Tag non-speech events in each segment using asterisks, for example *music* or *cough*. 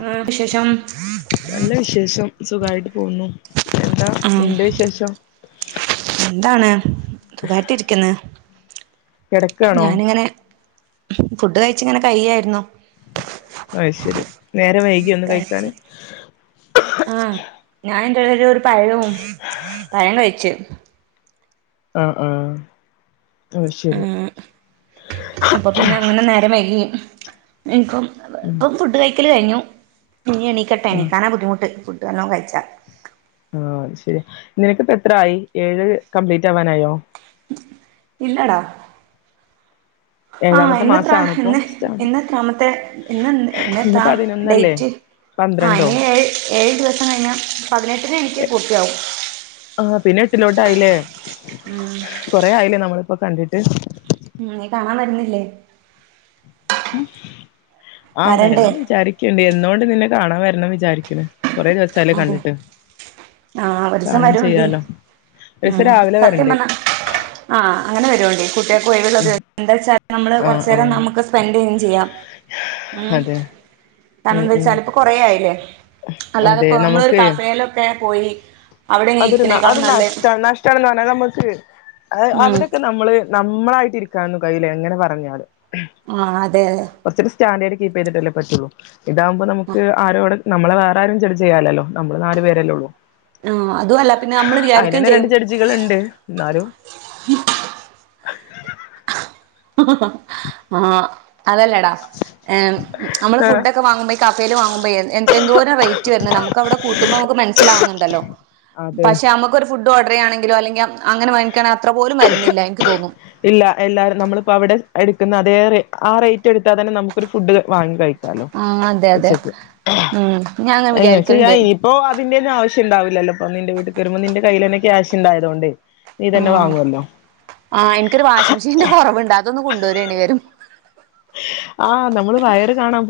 ആ വിശേഷം നല്ല വിശേഷം സുഖായിട്ട് പോകുന്നു എന്താ ആ നിന്റെ വിശേഷം എന്താണ് സുഖായിട്ട് ഇരിക്കുന്ന് കിടക്കാണോ ഫുഡ് കഴിച്ചിങ്ങനെ കയ്യായിരുന്നു അ ശരി നേരം വൈകിയോന്ന് കഴിച്ച് കഴിക്കാന് ആഹ് ഞാൻ ഒരു പഴവും പഴം കഴിച്ച് ആ ആ ഉം അപ്പൊ പിന്നെ അങ്ങനെ നേരം വൈകി എനിക്കും ഉം ഇപ്പം ഫുഡ് കഴിക്കല് കഴിഞ്ഞു ഇനി എണീക്കട്ടെ ആഹ് എണീക്കാന ബുദ്ധിമുട്ട് വല്ലോം കഴിച്ചാ ആ അത് ശരിയാ നിനക്കിപ്പോ എത്ര ആയി ഏഴ് കംപ്ലീറ്റ് ആവാനായോ ഇല്ലടാ ആ ഏഴാമത്തെ ഇന്നത്ര മാസാണോ ഇപ്പോ ഇന്ന് സ്റ്റാർട്ട് ഇന്നത്രാമത്തെ ഇന്ന് ഇന്ന് ഇന്നത്ര പതിനൊന്നല്ലേ ഡേറ്റ് ആ പന്ത്രണ്ടോ ഏ ഏഴ് ദിവസം കഴിഞ്ഞ പതിനെട്ട് എനിക്ക് പൂർത്തിയാവും ആ പിന്നെ എട്ടിലോട്ടായില്ലേ കൊറ ആയില്ലേ നമ്മള് ഇപ്പൊ കണ്ടിട്ട് ഉം നീ കാണാൻ വരുന്നില്ലേ ഉം ആ വരണ്ടേ വരണം ന്ന് വിചാരിക്കുണ്ട് എന്നുകൊണ്ട് നിന്ന- കാണാൻ വരണം വിചാരിക്കണ് അതെ ആഹ് ഒരുസം കാണും വരൂണ്ടേ ചെയ്യാലോ ഒരീസം ഉം രാവിലെ സത്യം വരണ്ട് പറഞ്ഞാ ആഹ് അങ്ങനെ വരൂണ്ടേ കുട്ടികൾക്ക് ഒഴിവുള്ള ഉം *unintelligible* എന്താച്ചാ നമ്മള് ആഹ് കൊറച്ചേരം ആഹ് നമുക്ക് സ്പെൻഡ് ചെയ്യും ചെയ്യാം ഉം അതെ കാരണം ഉം ഉം എന്താച്ചാലിപ്പൊ കൊറേ ആയില്ലേ അല്ലാതെ അതെ ഇപ്പ നമ്മളൊരു നമുക്ക് കഫേലൊക്കെ പോയി അവിടെ ഇങ്ങനെ അതൊരു ന അത് ഇരിക്കണേക്കാളും നല്ലേ നഷ്ടാണ് നഷ്ടാണെന്ന് പറഞ്ഞാല് നമക്ക് ഏഹ് ഉം അവിടെയൊക്കെ നമ്മള് നമ്മളായിട്ടിരിക്കാനൊന്നും കഴിയില്ല എങ്ങനെ പറഞ്ഞാലും ആഹ് അതെ അതെ കുറച്ചൊരു സ്റ്റാൻഡേർഡ് കീപ് ചെയ്തിട്ടല്ലേ പറ്റുള്ളൂ ഇതാവുമ്പോ നമുക്ക് ആരോട് നമ്മളെ വേറാരും ജഡ്ജ് ചെയ്യാൻ ഇല്ലല്ലോ നമ്മള് നാല് പേരല്ലേ ഉള്ളൂ ആ അതുവല്ല പിന്നെ നമ്മള് വിചാരിക്കയും അതിനന്നെ രണ്ട് ചെയ്യും ജഡ്ജികളുണ്ട് എന്നാലും ആഹ് അതല്ലെടാ ഏഹ് നമ്മള് ആഹ് ഫുഡൊക്കെ വാങ്ങുമ്പോ ഈ കഫേല് വാങ്ങുമ്പയെ എൻ എന്തോരം റേറ്റ് വരുന്ന് നമുക്ക് അവടെ കൂട്ടുമ്പോ നമുക്ക് മനസ്സിലാവുന്നുണ്ടല്ലോ അതെ പഷെ നമുക്കൊരു ഫുഡ് ഇത് ഓർഡറ് ചെയ്യാണെങ്കിലോ അല്ലെങ്ങെ അങ്ങനെ വാങ്ങി ക്കണ അത്ര പോലും വരുന്നില്ല എനിക്ക് തോന്നും ഇല്ല എല്ലാരും നമ്മളിപ്പോ അവിടെ എടുക്കുന്ന അതേ റേ ആ റേറ്റ് എടുത്താ തന്നെ നമുക്കൊരു ഫുഡ് വാങ്ങി കഴി ക്കാലോ ആഹ് അതെ അതെ ഉച്ചക്ക് ഉം ഞാൻ അങ്ങനെ എങ്ങനെ ചെയ്യ വിചാരിക്കലുണ്ട് ഇനിയിപ്പോ ഇതിന്റെ ഒന്നും ആവിശ്യം ഉണ്ടാവില്ലല്ലോ ഇപ്പൊ നിന്റെ വീട്ടിക്ക് വരുമ്പോ നിന്റെ കയ്യിലന്നെ ക്യാഷ് ഉണ്ടായതോണ്ട് നീ തന്നെ ആഹ് വാങ്ങുവല്ലോ ആഹ് എനിക്കൊരു വാഷിംഗ് മെഷീന്റെ കൊറവുണ്ട് അത് അതൊന്ന് കൊണ്ട് വരേണ്ടി വരും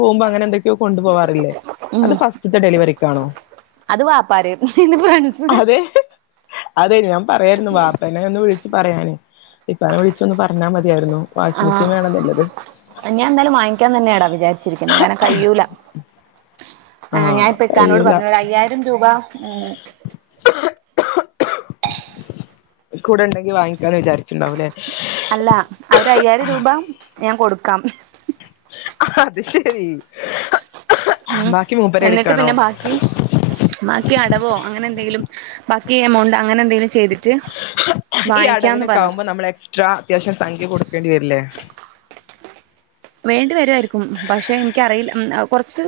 പോവുമ്പോ അങ്ങെനെന്തെക്കെയോ കൊണ്ട് പോവാറില്ലേ ഉം അത് ഫസ്റ്റ്ത്തെ ഡെലിവറിക്കാണോ അത് വാപ്പാടെ ഇത് ഫ്രണ്ട്സ് അതെ അതെ ഞമ് പറയായിരുന്നു വാപ്പേനെ ഒന്ന് വിളി ച്ച് പറയാന് ഇപ്പാനെ വിളിച്ചൊന്ന് പറഞ്ഞാ മതിയാരുന്നു വാഷിങ്ങ് മെഷീൻ ആഹ് വേണെന്നിള്ളത് ഞാൻ എന്തായാലും വാങ്ങിക്കാൻ തന്നെയാടാ വിചാരിച്ചിരിക്കുന്നേ കാരണം കഴിയൂല ആ ആഹ് ഞാനിപ്പ ഇക്കാനോട് പറഞ്ഞു ഒരു അയ്യായിരം രൂപ ഉം കൂടെണ്ടെങ്കി വാങ്ങിക്കാന്ന് വിചാരിച്ചിണ്ടാവും ല്ലേ അല്ല അവര് അയ്യായിരം രൂപ ഞാൻ കൊടുക്കും ക്കാം ആഹ്ആ അത് ശെരി ഉംഹ് എന്നിട്ട് പിന്നെ ബാക്കി ബാക്കി അ ടവോ അങ്ങനെന്തെങ്കിലും ബാക്കി എമൗണ്ട് അങ്ങനെ എന്തെങ്കിലും ചെയ്തി ഈ അടവിനൊക്കെ ആവുമ്പോ നമ്മൾ എക്സ്ട്രാ അത്യാവശ്യം സംഖ്യ കൊടുക്കേണ്ടി വരില്ലേ വേണ്ടിവരുവാരിക്കും പക്ഷെ എനിക്കറിയില്ല കുറച്ച്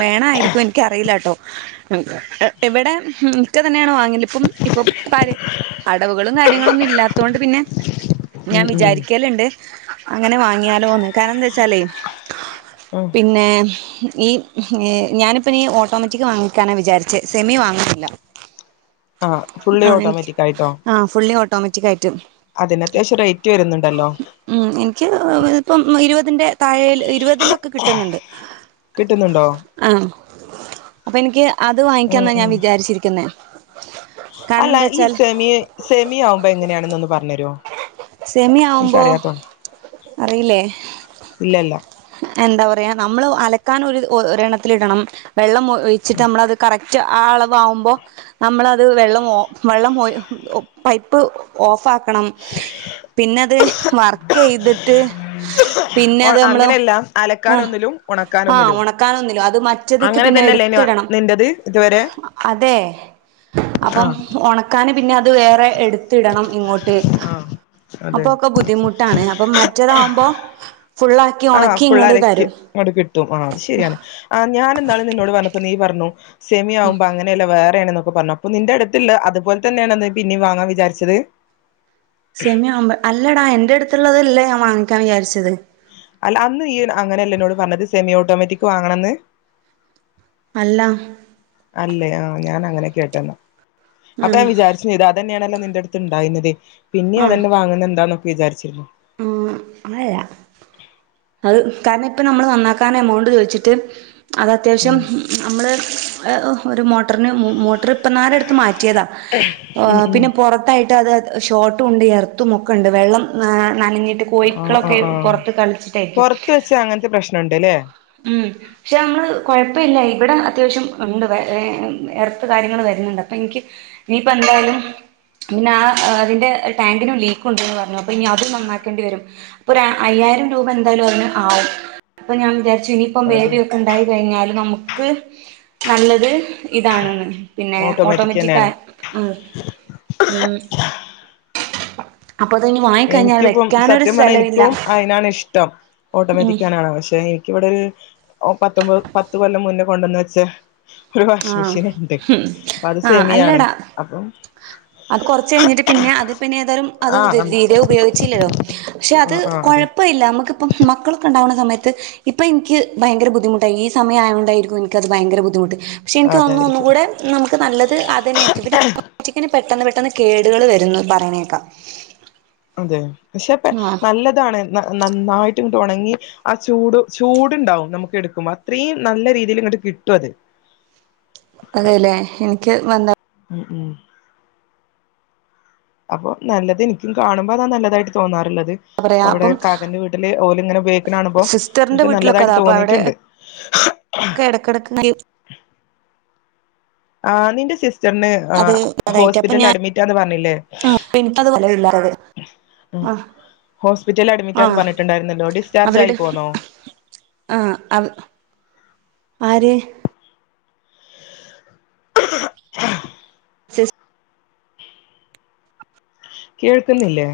വേണമായിരിക്കും എനിക്കറിയില്ല കേട്ടോ ഇവിടെ ഇക്ക തന്നെയാണ് വാങ്ങി ഇനിയിപ്പം ഇപ്പം അടവുകളും കാര്യങ്ങളും ഇല്ലാത്തത് കൊണ്ട് പിന്നെ ഉം ഞാൻ ഉം വിചാരിക്കലുണ്ട് അങ്ങനെ വാങ്ങിയാലോന്ന് കാണംന്ത് വെച്ചാലേ ഉം പിന്നെ ഹ് ഈ ഞാനിപ്പ നീ ഓട്ടോമാറ്റിക് വാങ്ങിക്കാന വിചാരിച്ച് സെമി വാങ്ങുന്നില്ല ആ ഫുള്ളി ഓട്ടോമാറ്റിക് ആയിട്ടോ മറ്റിക് അതിനത്യാവശ്യ റേറ്റ് വരുന്നുണ്ടല്ലോ ഇ ഇതുപ്പം ഇരുപതിന്റെ താഴ ഇരുപതിലക്കെ കിട്ടന്നുണ്ട് കിട്ടുന്നുണ്ടോ ആഹ് അപ്പോൾ എനിക്ക് അത് ഉം വാങ്ങിക്കാന്നാ ഞാൻ ഉം വിചാരിച്ചിരിക്കുന്നേ കാരണം അല്ല എന്താ ഈ വെച്ചാൽ സെമിയ സെമിയ ആവുമ്പോ എങ്ങനെയാണെന്ന് ഒന്ന് പറഞ്ഞു തരോ സെമി ആവുമ്പോ എനിക്കറിയാത്തോ അറിയില്ലേ ഇല്ലല്ല എന്താ പറയാ നമ്മൾ അലക്കാൻ ഒരു ഒരണ്ണത്തിലിടണം വെള്ളം മു ഒഴിച്ചിട്ട് നമ്മളത് കറക്റ്റ് ആ അളവാകുമ്പോൾ നമ്മളത് വെള്ളം വെള്ളം പൈപ്പ് ഓഫ് ആഹ് പിന്നത് വർക്ക് ചെയ്തിതി ട്ട് ഓ അങ്ങനെയല്ല ആഹ് അലക്കാനൊന്നിലും ആ ഉണക്കാനൊന്നിലും ഉണക്കാനൊന്നുമില്ലോ അത് മറ്റത്ക്ക് അങ്ങനെ പിന്നെ തന്നെയല്ലേ എടുത്തിടണം നിന്റത് ഇതുവരെ അതെ ആ അപ്പം ഉണക്കാന് പിന്നെ അത് വേറെ എടുത്തിടണം ഇങ്ങോട്ട് ആ അതെ അപ്പൊക്കെ ബുദ്ധിമുട്ടാണ് അപ്പം മറ്റതാവുമ്പോ ഫുള്ളാക്കി ഉണക്കി ഫുള്ളലക്കി കിട്ടും ആ അത് ശരിയാണ് ആ ഞാഇന്നാള് നിന്നോട് പറഞ്ഞ നീ പറണൂ സെമിയാവുമ്പോങ്ങനെല്ല വേർ നെക്കെ പറഞ്ഞു അപ്പൊ നിന്റെ അടുത്ത അതുപോലെ തന്നെയാണ് പിന്നീ വാങ്ങാ വിചാരിച്ചത് സെമി ആവുമ്പോ അല്ലടാ എന്റെറ അടുത്തുള്ളതല്ല ഞാൻ വാങ്ങിക്കാ വിചാരിച്ചത് അല്ല അന്ന് ഈ അങ്ങനെയല്ലേ എന്നോട് പറഞ്ഞത് സെമി ഓട്ടോമാറ്റിക് വാങ്ങണന്ന് അല്ല അല്ലേ ആഹ് ഞാൻ അങ്ങനെ കേട്ടന്നാ അപ്പൊ ആഹ് ഞാൻ വിചാരിച്ചു ചെയ്തു അതന്നെയാണല്ലോ നി എടുത്തുണ്ടായിരുന്നത് പിന്നെ അതന്നെ വാങ്ങുന്നത് എന്താണോ വിചാരിച്ച് മം അങ്ങനെല്ലാ അത് കാരണം ഇപ്പം നമ്മള് നന്നാക്കാൻ അമൗണ്ടു ചോദിച്ചിട്ട് അത് അത്യാവശ്യം ഉം നമ്മള് ഒരു മോ ട്ടോറിന് മോ മോട്ടോർ ഇപ്പം അട്ത്ത് മാറ്റിയതാ ഉം ഉം പിന്നെ പുറത്തായിട്ട് അത് ഷോട്ടും ഉണ്ട് എർത്തുമൊക്കെ ഉണ്ട് വെള്ളം ന നനഞ്ഞിട്ട് കോഴിക്കളൊക്കെ പുറത്ത് കളിച്ചിട്ട് പുറത്ത് വെച്ചാ അങ്ങനത്തെ പ്രശ്നണ്ട്ല്ലേ ഉം പക്ഷെ നമ്മള് കൊഴപ്പവില്ല ഇവിടെ അത്യാവശ്യം ഉണ്ട് വയ എർത്ത് കാര്യങ്ങൾ വരുണോണ്ട് അപ്പൊ എനിക്ക് ഇനിയിപ്പം എന്തായാലും പിന്നെ ആ അതിന്റെ ടാങ്കിനും ലീക്ക് ഉണ്ടന്ന് പറഞ്ഞു അപ്പൊ ഇനി അതും നന്നാക്കേണ്ടി വരും അപ്പൊ ഒരു അയ്യായിരം രൂപ എന്തായാലും അതിനു ആവും അപ്പൊ ഞാൻ വിചാ രിച്ച് ഇനിയിപ്പം അത് ബേബിയൊക്കെ ഉണ്ടായി കഴിഞ്ഞാലും നമുക്ക് ക്ക് നല്ലത് ഇതാണെന്ന് പിന്നെ ഓട്ടോമാറ്റിക് ആ മ് മം വാങ്ങിക്കഴിഞ്ഞാൽ എനിക്കിപ്പം വെക്കാനൊരു സത്യം പറഞ്ഞാ സ്ഥലമില്ല എനിക്കും അയിനാണ് ഇഷ്ടം ഉം ഓട്ടോമാറ്റിക്കാനാണ് പക്ഷെ എനിക്കിവിടെ ഒരു ഓ പത്തൊമ്പത് പത്തുകൊല്ലം മുന്ന കൊണ്ടെന്നു വെച്ചേ ഒരു വാഷിങ് ആഹ് മെഷീൻ ഉണ്ട് ഉം അപ്പൊ അത് ആഹ് സെമിയാണ് അല്ലടാ അപ്പം അത് കുറച്ച് കഴിഞ്ഞിട്ട് പിന്നെ അത് പിന്നെ ഏതായാലും അത് ആഹ് *unintelligible* നമുക്ക് രീതി ഉപയോഗിച്ചില്ലല്ലോ പക്ഷെ അത് ആഹ് ആഹ് അതെ കുഴപ്പില്ല ന നമക്കിപ്പം മക്കളൊക്കെ ഇണ്ടാവണ സമയത്ത് ഇപ്പം എനിക്ക് ഭയങ്കര ബുദ്ധിമുട്ടായി ഈ സമയമായതുകൊണ്ടായിരിക്കും എനിക്കത് ഭയങ്കര ബുദ്ധിമുട്ട് പക്ഷെ എനിക്ക് ആഹ് തോന്നുന്നു അതായിരിക്കും ഒന്നുകൂടെ നമുക്ക് നല്ലത് അത് തന്നെയായിരിക്കും പിന്നെ *unintelligible* പെട്ടെന്ന് പെട്ടെന്ന് കേടുകൾ വരുംന്ന് പറയണേ കേക്കാം അതെ പക്ഷെപ്പം നല്ലതാണ് നന്നായിട്ട് ഇങ്ങട്ട് ഉണങ്ങി ആ ചൂട് ചൂടുണ്ടാവും നമുക്ക് എടുക്കുമ്പോ അത്രയും നല്ല രീതിയില് ഇങ്ങട്ട് കിട്ടും അത് അതേലേ എനിക്ക് വന്നാ മം മം അപ്പൊ നല്ലത് എനിക്കും കാണുമ്പോ അതാ നല്ലതായിട്ട് തോന്നാറുള്ളത് അപ്പം അവിടെ കാക്കന്റെ വീട്ടില് ഓല് ഇങ്ങനെ ഉപയോഗിക്കുന്നാണുമ്പോ സിസ്റ്ററിന്റെ എനിക്കും വീട്ടിലൊക്കെ നല്ലതായിട്ട് അതാ അപ്പൊ അവിടെ തോന്നിട്ടുണ്ട് ഒക്കെ ഇടക്കിടക്ക് ആ നിന്റെ സിസ് സ്റ്ററിന് അത് അതായിട്ട് അപ്പൊ ഹോസ്പിറ്റലില് ഞാൻ അഡ്മിറ്റാന്ന് പറഞ്ഞിലെ എനിക്കത് ഫലമില്ലാതെ ആ ഹോസ്പിറ്റലില് ആ അഡ്മിറ്റാന്ന് പറഞ്ഞിട്ടുണ്ടായിരുന്നല്ലോ ഡിസ്ചാർജ് ആയി അവരുടെ പോന്നോ ആ ആര് *inaudible* സിസ്റ്റ കേൾക്കുന്നില്ലേ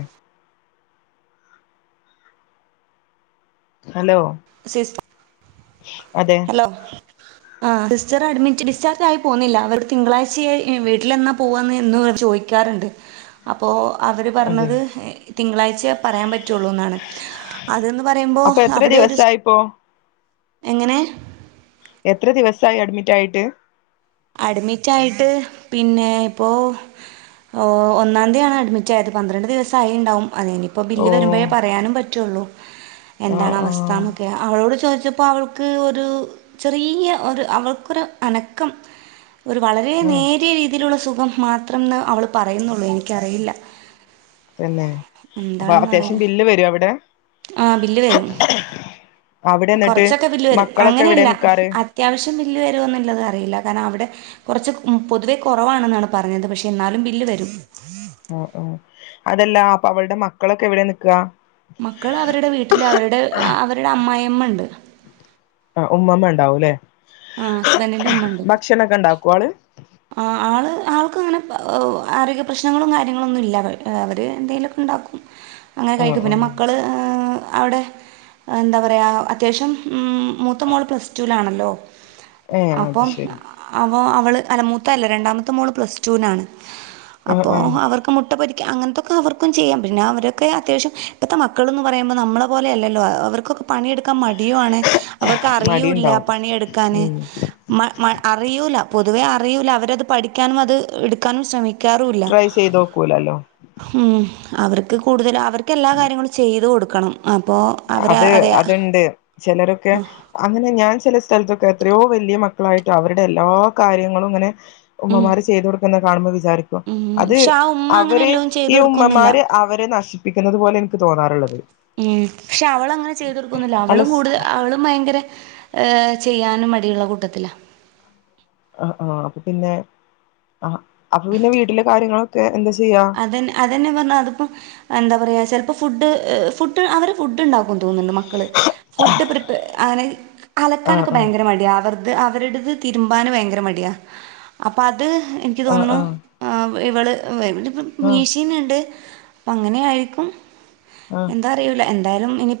ഹലോ സിസ്- അതെ ഹലോ ആ സിസ്റ്റർ അഡ്മിറ്റ് ഡിസ്ചാർജ് ആയി പോന്നില്ല അവർ തിങ്കളാഴ്ചയായി വീട്ടിലെന്നാ പോവാന്ന് എന്നും *unintelligible* ചോയിക്കാറ്ണ്ട് അപ്പോ അവര് അതെ പറഞ്ഞത്- തിങ്കളാഴ്ച പറയാൻ പ റ്റുളൂന്നാണ് അത് ന്ന് പറയുമ്പോ അപ്പൊ എത്ര അവിടെ ഒരു ദിവസായിപ്പോ എങ്ങനെ എത്ര ദിവസായി അഡ്മിറ്റ് ആയിട്ട് അഡ്മിറ്റ് ആയിട്ട് പിന്നെ ഇപ്പോ ഒ ഒന്നാം തീയാണ് അഡ്മിറ്റ് ആയത് പന്ത്രണ്ട് ദിവസം ആയി ഇണ്ടാവും അതിനിയിപ്പോ ഓ ബില്ല് വരുമ്പോഴേ പറയാനും പറ്റു ഉള്ളൂ ആ എന്താണ് ആ അവസ്ഥാന്നൊക്കെ അവളോട് ചോദി ഇത് ഇപ്പം അവൾക്ക് ഒരു ചെറിയ ഒരു അവൾക്കൊരു അനക്കം ഒരു വളരെ ആ നേരിയ രീതിയിലുള്ള സു *unintelligible* മാത്രംന്ന് അവള് പറയുന്നുള്ളൂ എനിക്കറിയില്ല തന്നെ അപ്പൊ അത്യാവശ്യം ബില്ല് വരോ അവിടെ ആഹ് ബില്ല് വരും അവിടെ എന്നിട്ട് കൊറച്ചൊക്കെ ബില്ല് വരും മക്കളൊക്കെ എവിടെ അങ്ങനെയല്ല നിക്കാറ് അത്യാവശ്യം ബില്ല് വരുന്നുള്ളത് അറിയില്ല കാരണം അവിടെ കൊറച്ച് പൊതുവെ കൊറവാണെന്നാണ് പറഞ്ഞത് പക്ഷെ എന്നാലും ബില്ല് വരും ഉം ഉം അതെല്ലാം അപ്പൊ അവളുടെ മക്കളൊക്കെ എവിടെയാ നിൽക്കാ. മക്കള് അവരുടെ വീട്ടില് അവരുടെ അവരുടെ അമ്മായിയമ്മ ഉണ്ട്. ആഹ് ഉമ്മമ്മ ഉണ്ടാവുല്ലേ. ആ ഹസ്ബൻഡിൻ്റെ ഉമ്മ ഉണ്ട് ഭക്ഷണൊക്കെ ഉണ്ടാക്കുവോ ആളെ. ആഹ് ആള് ആൾക്ക് അങ്ങനെ ആരോഗ്യ പ്രശ്നങ്ങളും കാര്യങ്ങളൊന്നും ഇല്ല, അവര് എന്തെങ്കലുമൊക്കെ ഉണ്ടാക്കും. അങ്ങനെ ആഹ് കഴിക്കും പിന്നെ ആഹ് മക്കള് ആഹ്. അവിടെ എന്താ പറയാ അത്യാവശ്യം ഉം മൂത്ത മോൾ പ്ലസ് ടുവിലാണല്ലോ. ഏഹ് അത് അപ്പം ശരി അ ഇപ്പോ അവള് തലമൂത്ത അല്ല രണ്ടാമത്തെ മോള് പ്ലസ് ടൂവിനാണ്. ആഹ് അപ്പോ ആഹ് അവർക്ക് മുട്ട പൊരി അങ്ങനത്തൊക്കെ അവർക്കും ചെയ്യാം, പിന്നെ അവരൊക്കെ അത്യാവശ്യം ഇപ്പഴ്ത്തെ മക്കൾ എന്ന് പറയുമ്പോ നമ്മളെ പോലെയല്ലല്ലോ അവർക്കൊക്കെ പണിയെടു ക്കാൻ മടിയുവാണ്, അവർക്ക് അറിയൂല്ല മടിണ്ടാവും പണിയെടുക്കാന് ഉം മ മ അറിയൂല പൊ പൊതുവേ അറിയൂല്ല, അവരെ അത് പഠിക്കാനും അത് എടുക്കാനും ശ്രമി ട്രൈ ചെയ്തുനോക്കൂല്ലല്ലോ. അവർക്ക് കൂടുതൽ അവർ. ഒക്കെ എല്ലാ കാര്യങ്ങളും ചെയ്തു കൊടു ക്കണം അത് അത്ണ്ട് ചിലരൊക്കെ അങ്ങനെ ഞാൻ ചില സ്ഥലത്തൊക്കെ എത്രയോ വല്ല്യ മക്കളായിട്ട് അവരുടെ എല്ലാ കാര്യങ്ങളും ഇങ്ങനെ ഉമ്മമാര് ചെയ്തു കൊടുക്കുന്ന കാണുമ്പോൾ വിചാരിക്കും അത് പക്ഷെ ആ ഉമ്മ അങ്ങനെ അവരെ എല്ലാം ഈ ചെയ്തു കൊടുക്കൊന്നുമില്ല ഉമ്മമാര് അവരെ നശി പ്പിക്കുന്നത് പോലെ ഇൻക്ക് തോന്നാറുള്ളത് ഉം പക്ഷെ അവള് അങ്ങനെ ചെയ്തൊടുക്കുന്നില്ല അല്ല അവളും കൂടുതൽ അവളും ഭയങ്കര ഏഹ് ചെയ്യാനും മടിയുള്ള കൂട്ടത്തിലാ. ആഹ് ആഹ് അപ്പൊ പിന്നെ ആഹ് അപ്പൊ പിന്നെ വീട്ടിലെ കാര്യങ്ങളൊക്കെ എന്താ ചെ അതന്നെ അതെന്നെ പറഞ്ഞാ അതിപ്പോ എന്താ പറയാ ചെ ഫുഡ് ഫുഡ് അവര് ഫുഡ് ഇണ്ടാക്കും തോന്ന്ണ് മക്കള് ഫുഡ് പ്രിപ്പ ആണ് ആഹ് അലക്കാനൊക്കെ ആഹ് ഭയങ്കര മടിയ അവർ അത് അവരുടത് തിരുമ്പാൻ ഭയങ്കര മടിയ അപ്പ അ ത് എനിക്ക് ആഹ് തോന്നുന്നു ആഹ് ഏ ഇവള് വെ വ് ആഹ് മീഷീന്ന്ണ്ട് പ്പ അങ്ങനെയായേക്കും. എന്താറിയൂല എന് ന്തായാലും ഇനി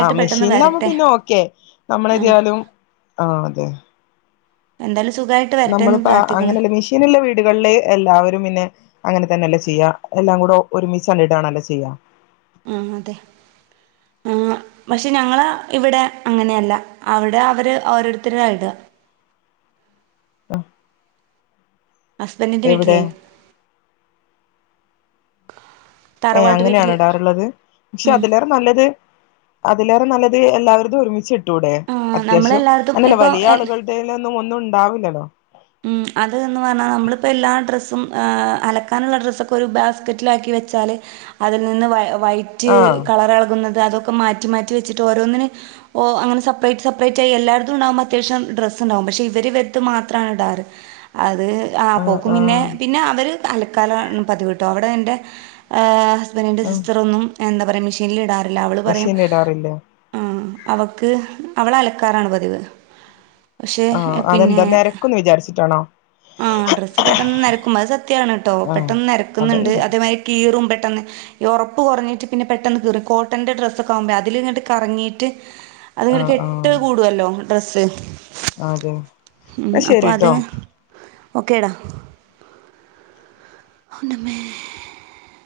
ആ മെഷീനിലാമ്പോ പിന്നെ ഓക്കെ ആഹ് നമ്മളെതിയാലും ആ അതെ എന്തായ നമ്മളിപ്പോ അ അങ്ങനല്ല മെഷീനുള്ള വീടുകളില് എല്ലാവരും പിന്നെ അങ്ങനെ തന്നെ എല്ലാ ചെയ്യ, എല്ലാം കൂടെ ഒരുമിച്ചല്ലേ ഇടാണല്ല ചെയ്യാ. ആ അതെ ആ പക്ഷെ ഞങ്ങള് ഇവിടെ അങ്ങനെയല്ല അവിടെ അവര് ഓരോരുത്തര ഇടുക ഹസ്ബൻറിന്റെ എവിടെ വീട്ടിലേ ഏ തറവാട്ട് അങ്ങനെയാണൊ വീട്ടില് ഇടാറുള്ളത് പക്ഷെ ഉം അതിലേറെ നല്ലത് അതിലേറെ നല്ലത് എല്ലാവരതു ഒരുമിച്ചി ആഹ് ട്ടൂടേഅത്യാവശ്യം നമ്മളെല്ലായിടത്തും അങ്ങല്ല ഇപ്പൊ വലിയ ആളുകളുടെ ഒന്നും ഉണ്ടാവില്ലല്ലോ ഉ അതന്ന് പറഞ്ഞാൽ നമ്മളിപ്പോ എല്ലാ ഡ്രസ്സു അലക്കാനുള്ള ഡ്രസ്സൊക്കെ ഒരു ബാസ്ക്കറ്റിലാക്കി വെച്ചാല് അതിൽ നിന്ന് വൈറ്റ് ആഹ് കളർളകുന്നത് അതൊ മാറ്റി മാറ്റി വെച്ചട്ട് ഓരോന്നിന ഓ അങ്ങനെ സെപ്പറേറ്റ് സെപ്പറേറ്റ് എല്ലായിടത്തും അത്യാവ്യ ഡ്രസ്സ്ണ്ടാകും പക്ഷെവ വർത്ത് മാത്ര ആറ് അത് അത് ആ ആഹ് പോക്കും പിന്നെ ആഹ് പിന്നെ അവര് അലക്കാല പതി കിട്ടു അവിടെ എൻ്റെ *unintelligible* എന്റെ സിസ്റ്ററൊന്നും എന്താ പറയാ മെഷീൽ ഇടാൻ മെഷിൻ ഇടാറില്ല അവക്ക് അവളെ അലക്കാറാണ് പതിവ്. ആഹ അതെന്താ നിരക്കൊന്ന് വിചാരിച്ചു ആ ഡ്രസ്സ് പെട്ടെന്ന് നരക്കുമ്പോ അത് സത്യാണ് കേട്ടോ ആഹ് പെട്ടെന്ന് നരക്കുന്നുണ്ട് അതുണ്ട് അതേമാ കീ റൂം പെട്ടന്ന് ഉറപ്പ് കുറഞ്ഞിട്ട് പിന്നെ പെട്ടന്ന് കീറും കോട്ടന്റെ ഡ്രെ ആകുമ്പോ അതിൽങ്ങ് കറങ്ങിയിട്ട് അത്ങ്ങട്ട് ആഹ് കെട്ട് ആഹ് കൂടുല്ലോ ബസ് അതെ ശരി ട്ടോ ഓക്കേ ഡാ *inaudible*